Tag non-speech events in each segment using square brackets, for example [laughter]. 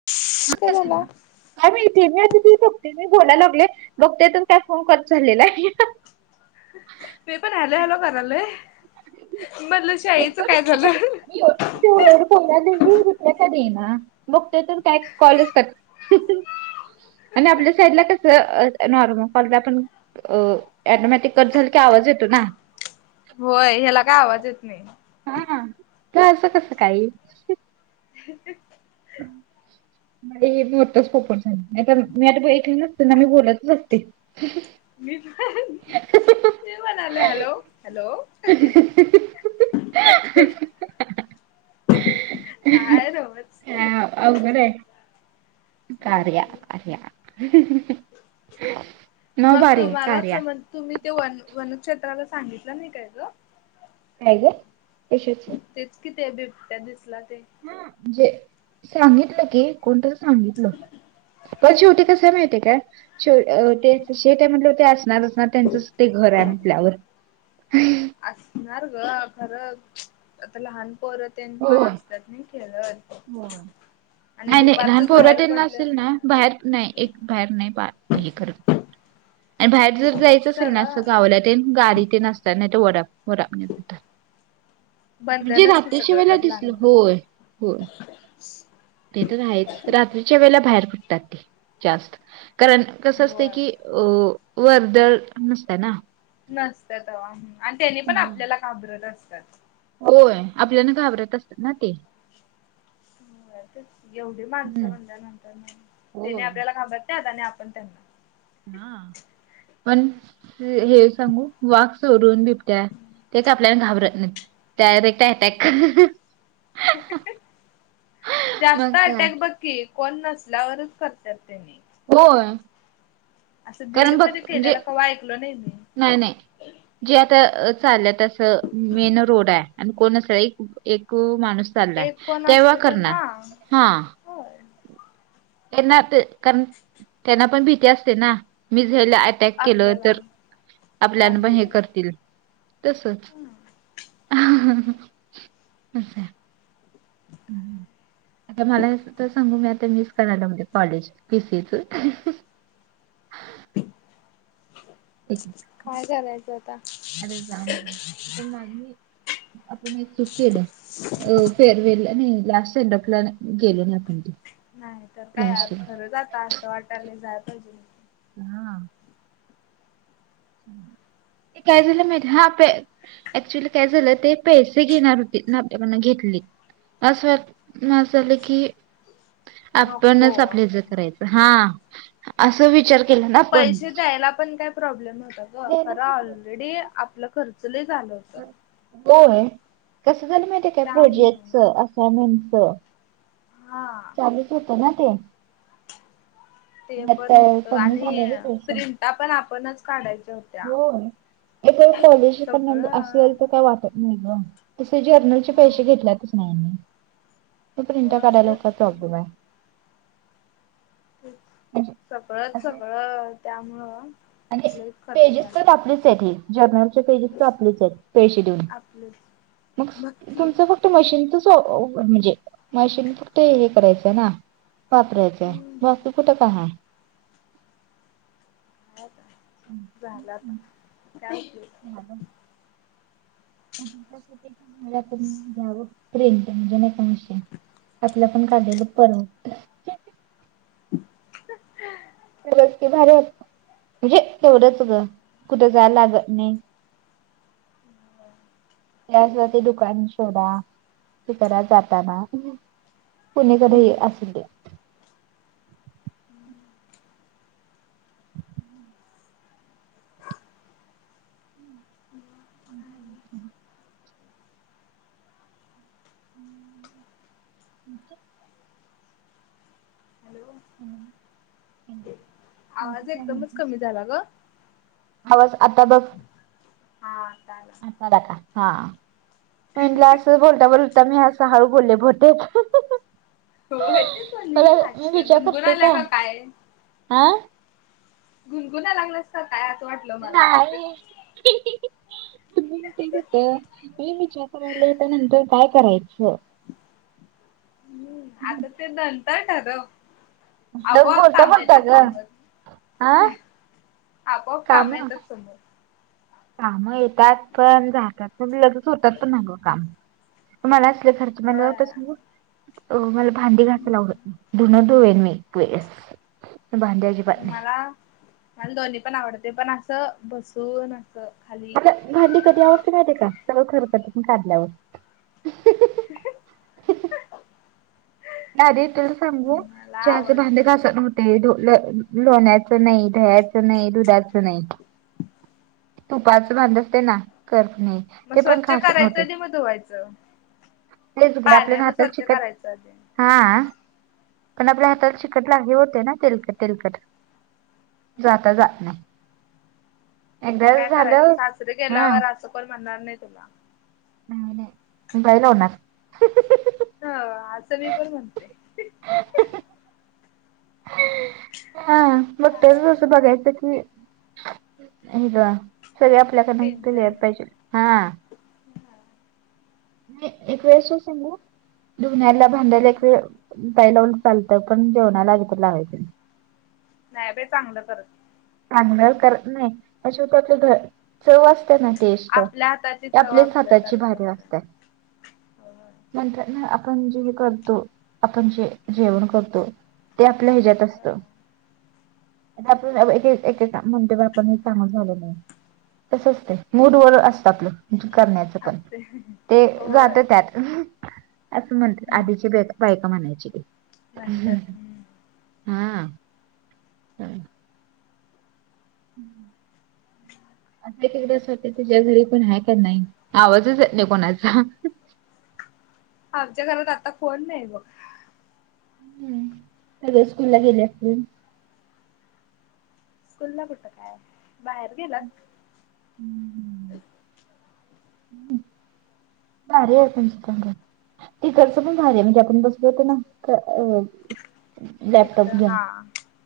[unintelligible] काय झालं? काय माहिती, मी आत [unintelligible] बोलायला लागलोय बघतोय तर, काय फोन कट झालेला आहे. मी पण हँलो हँलो! करालोय म्हणलं शाईचं काय झालं? [unintelligible] [unintelligible] रिप्लाय का देईना मग, बघतोय तर काय कॉलच कट. आणि आपल्या साईडला कसं नॉर्मल कॉलला पण अ अटोमॅटिक कट झालं की, आवाज येतो ना. होय, ह्याला काय आवाज येत नाही. हा, खरं असं कसं काय हे? [unintelligible] [unintelligible] नाही [unintelligible] नाही तर मी, आता ऐकल नसते ना मी बोलतच असते. मी मी म्हणालं हॅलो हॅलो हाय रज होद र कार या कर या नव मग बारी कार तुम्हालाच या म्हण तुम्ही ते वन वनक्षेत्राला सांगितलं नाही काय ग नाहीय ग एसेच तेच किती बिबट्या दिसला ते हा जे सांगितलं की कोणत सांगितलं पण शेवटी का स मातीे का तेेट म्हटलं ते असणार असणार त्यांचच ते घर आहे म्हटल्यावर हम्म असणार ग खरं आता लहान परत येन पण असतात नाही खेळत हो आणि नाही नाही लहान दुपारचच बाहेर पोरातना पडलंय असेल ना म्हणल्यावर बाहेर नाही एक बाहेर नाही बा कर. आणि बाहेर जर जायचं असेल ना असं सगळं गावल्या ते गाडी ते न असतात नाही तर वड वर जात. म्हणजे बंधनच की सगळं रात्रीशिवाेला खरं लहान दिसल मुलांना होय होय. ते तर आहेच रात्रीच्या वेळेला बाहेर पडतात ते जास्त कारण. कसं असते होय की अ वर्दळ नसतय ना. नसत हवा आणि त्याने पण हा. आपल्याला काबरलं असतात. होय आपल्यान घाबरत असत ना ते. हो एवढी माणसं हम्म. म्हणल्या नंतर त्याने होय. आपल्याला थांबत त्या आता आणि आपण त्यांना. हा पण हे सांगू वाघ सोडून बिबट्या ते काय आपल्याला घाबर. त्यावर एकट अटॅक मग काय. के कोन नसल्यावरच करतात त्यांनी. होय. असं भीड कारण बघ मध्ये म्हणजे केल्याला कव ऐकलो नाही मी. नाही नाही जे आता चाललं तसं मेन रोड आहे आणि कोण अस एक एक माणूस चालला एक कोण तेव्हा असले तर करणार हा हा होय त्यांना कारण त्यांना पण भीती असते ना मी झा अक केलं आपल्याला तर आपल्या काय पण हे होईल. करतील तसच अस. [inaudible] आता मला सांगू मी आता मिस करायला म्हणज कॉलेज पीसीच. काय कलायचं आता. अरे जाम ना. पण आपण सुकेला फेर वेला नाही लास्ट. सेंडपला गेलो ना आपण त. नाही तर काय आज खरंच आ असं वाटाले जायला पाहिजे नाही. हा. [inaudible] ते काय दि मी हा प. ऍक्च्युली काय झालं ते पैसे घेणार होते आपल्याकण घेतली. असज वा माझ झालं की. आपणच नको आपल्या ज करायचं हा अस विचार. केला ना आपण पैसे द्यायला पण काही प्रॉब्लेम नव्हता ग द्यायलाच खरं नको. ऑलरेडी आपलं खर्च ल झालं. ता. होय कसं झालं माहिती काय त्यामुळं प्रोजेक्टच असइनमेंटच. हा. चालूच होत ना ते. ते त्यात पण काय होतं कमी आणि झाले रे प्रिंटा पण आपणच काढायच्या होत. हो इ तर कॉलेजिक सगळं असेल तर काही वाटत नाही ग. तसे जर्नल चे हा पैसे घेतले तस नाहीनी त प्रिंट होय काढायला तेच का की प्रॉब्लेम आहे. म्हणजे सगळच असं सगळं त्यामुळं. आणि लईच खर्च पेजेस झाला. तर आपले. जल पजस आप पै देऊन आपलंच मग बघ की तुमच फक्त. फक्त मशीनचच म्हणजे मशीन फक्त हे करायचं आहे ना. वापरा्याच्या हम्म मस्ू कुठं का. हो का झालंता थँक यू. ह. आपण घ्यावं टेन म्हणजे नाही काश. आपलं पण काढलेलं परवत. [inaudible] भारी म्हणजे तेवढंच ग कुठे जाय लागत नाही. ह. ते ते दुकान शोधा ते करा जाताना कोणी कध असेल ते ह. हम्. हॅलो. ह् ह. आवाज एकदमच कमी झाला ग. हवस आता बघ. हा चालेल. आता हा म्. बोललता बोललता मे्या सहळू बोले भतेे हो य तेच झाली मी आजशी काय विचार गुणगुण करते आल्या का काय? हा. गुणगुना लागलं अस काय असं वाटलं मला. नाही. होत मी विचार करायला त्यानंतर काय करायचं. हम्म आता ते दंत ठात आवो असं बोलता काम बोलता येतात ग हा समोर आपोआप काम येतात समोर काम येतात पण जातात पण लगेच होतात पण ना गं काम मला असले खर्च म होय मला भांडी घायला लावडत धुण न मी भांड्या मला मला दोन्ही पण आवडते पण असं बसून असं. खाली मता भांडी कधी अवस्थे मा आहे का सगळं खरख पण काढल्यावर [unintelligible] नाहीध तुला सांगू मला जहाज भांधे आवडते घास नव्हत. ते ल लोण्याचं नाही दयाचं नाही दुधाचं नाही. तुपाच बांध असते ना करफ नाही. मग स्वच्छ करायचंधी मग धुवायचं तेच ग आपल्या पाण्यान हाताला स्वच्छ चिकट करायचं आधी हा पण आपल्या हाताला चिकट लागली होते ना तिलकट तिलकट जाता जात नाही. काय एकदाच करायच तू झालं सासरे हा गेल्यावर असं कोण म्हणणार नाही तुला? बायला होणार. ह असं मी पण म्हणते. हो. हा बघ तरच असं बघायचं की हे सगळ्या आपल्यात आता इथ टेन्शन लिहायला पाहिजे हा. नाही एक वेळसस सांगू धुण्याला, भांड्याला एक वेळ ताई लावून चालतं, पण जेवणाला कुठ लावायचं? नाही बाई चांगलं करत. चांगलं करत नाही अस करत्यात. चव असतिया ना टेस्ट, आपल्या हाताची ती चव आपल्याच आपल्या हाताची तरच भारी असते. असतीया नंतर ना आपण जे करतो, आपण जे जेवण करतो. ते आपल्या हेज्यात असत आणि आव हे एकेकदा म्हणतो बा आपण हे चांगलच झाल नाही आहे. तस असतय मूडवर असतं आपलं, करण्याचं पण असते ते जात होय. त्यात असं म्हणत्यात आधीची बा बायका म्हणायची. म्हणतात हम्म. हा आ. हं. [inaudible] एकेकदा अस वाटतय, तुझ्या घरी कोण हाय का नाही आवाजच येत नाही कोणाचा? आमच्या घरात आता कोण नाही बघ. हम्म सगळे स्कूल ला गेले असतील. स्कूलला कुठं काय? बाहेर गेल्यात हम्म हम् [inaudible] कार्य ओपन क कर. ती खर्च पण झाली म्हणजे आपण बसलो होतो ना अ [unintelligible] लॅपटॉप तिकडं द्या हा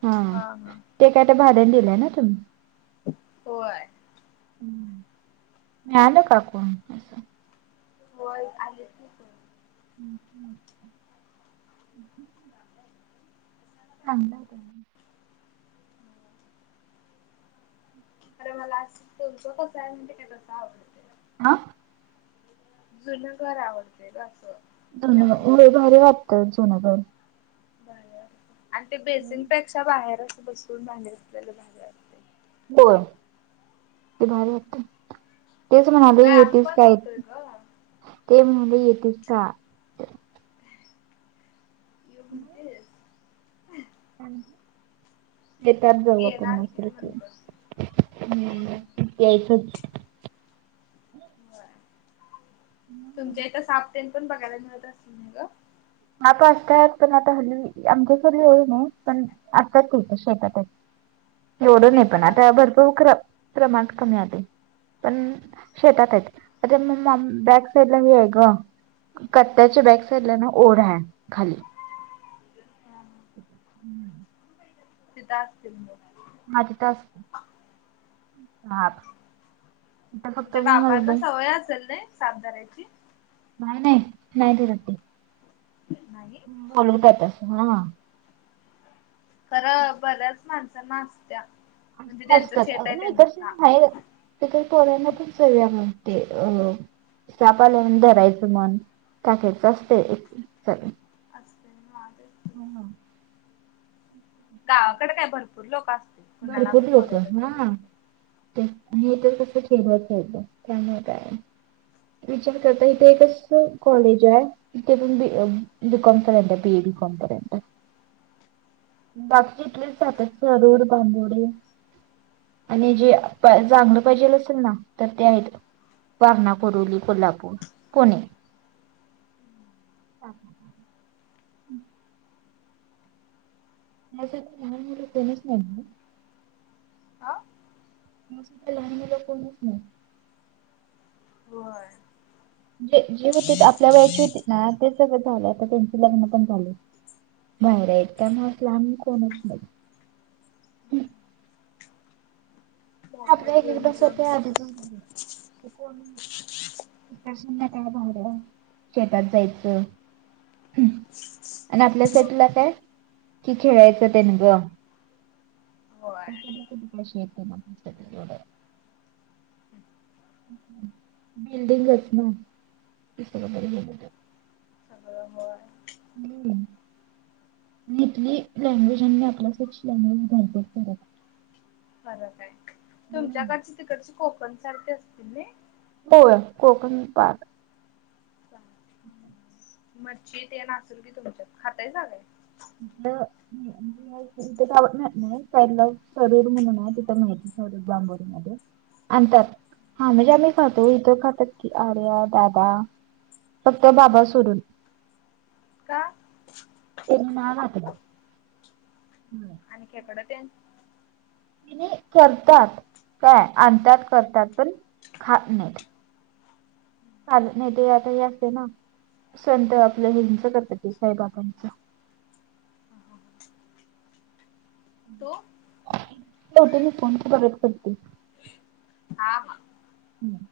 हा ते काय ते भाड्याने दिलंय ना तुम्ही होय. मिळालं काय कोण? व्हय आलेत की ते हम्् [unintelligible] थांबला होता. खर मला आज अस तुमच कस हाय ते तसं आवडत. हा. जुनं घर आवडतय ग आसं. जुन होय भारी वाटतय जुन घर. बर आणि ते बेसिनपेक्षा बाहेरच बसून भांडी घासलेल भारी वाटतय. होय भारी वाटतय. तेच म्हणालोय व्यायाम येेतीस पण काय? होतोय ग ते म्हणाले येेतीस का? ये म्हणतेस. ये त्यात जाऊ आपण येणार की मस्तपैकी म्हणलं. हम् यायचंच. तुमच्या इथं साप तेन पण बघायला मिळत असतील नाय ग. आता असतात पण आता हली आमच्या इथ लई नाही, पण आसतात ते शेतातच [inaudible] एवढं नाही पण शेतात आता असते. भरपूर क प्रमाण कमी आलय. पण शेतात आहेत आता मग मॅ बॅक साईड ला हे हाय ग. कट्याच्या बॅक साइडला ना ओढा आहे खाली हम्म. तिथं असतील मग हा तिथच आत तुमच्या बाबांना सवय असेल नाही साप धरायची. भाय नाही नाही धरत ते. नाही. बोलवत्यातस हा. खरं बऱ्याच माणसा ना आसत्या असत असतात नाही कसे. त तर पोळ्यांना पण सगळ्या म्हणते अ. शपाल्या धरायचं मन काकायचं असत. अस् धन्यवाद. हम. गावाकडे काय भरपूर लोक असते. भरपूर लोक हा. ते आणि तर कसं खेळबळत ठतं त्यामुळे काय. विचार करता नाही. तेच इथे एकच. की कॉलेज आहे इथ प ब दुकमचा रह बीए दुकॉम रह. बाकी इले सततूड बांबोड. आणि जे जांगलं पाहिजेल असेल ना तर ते आहेत वागण्या. बरुली कोल्हापूर पुणे. ह. हम्. नाही लहला कोणीच नाही. हा. आमचा इथे लहानणीला कोणच नाही.. होय. जे जे होते आपल्या वेयाची होती ना ते सगळं झालं तर त्यांचे लग्न पण झाले.. बर ये एकदमच लांब कोणीच नाही.. मोबाईल आपल्या एक घेऊन एकदास घेऊन त्या आधीचच को.. विकास काय भार शेतात जायचं.. [inaudible] आणि होय आपल्यासाठीला काय कि खेळायचं त्या ना गं.. होय [inaudible] बिल्डिंगच ना.. हब. हम्म. इथली लँग्वेज आणि आपल्या सच लँग्वेज भ.. बरं का आहे आहे. तुमच्याकडची तिकडचे कोकण सारखे असतील ना.. हो कोकण पा.. [inaudible] मच्छी ते ना असेल की तुमच्यात खातय सगळे.. ल. तथ पला सरीूर म्हणून आहे तिथं माहिती सर बांबोली मध्ये.. अंतात हा म्हणजे आम्ही खातो इथं खातात की आर्या दादा.. फक्त बाबा सोडून.. का?. [inaudible] आणिख एकडं त्यां. त करतात काय आणतात करतात पण खा नाही. चाल नाही ते आता हे असते ना संत आपलं हिंच करतात ते साईबाबांचं. तो. होते मी कोणची परत करते. हा हा. हम्म.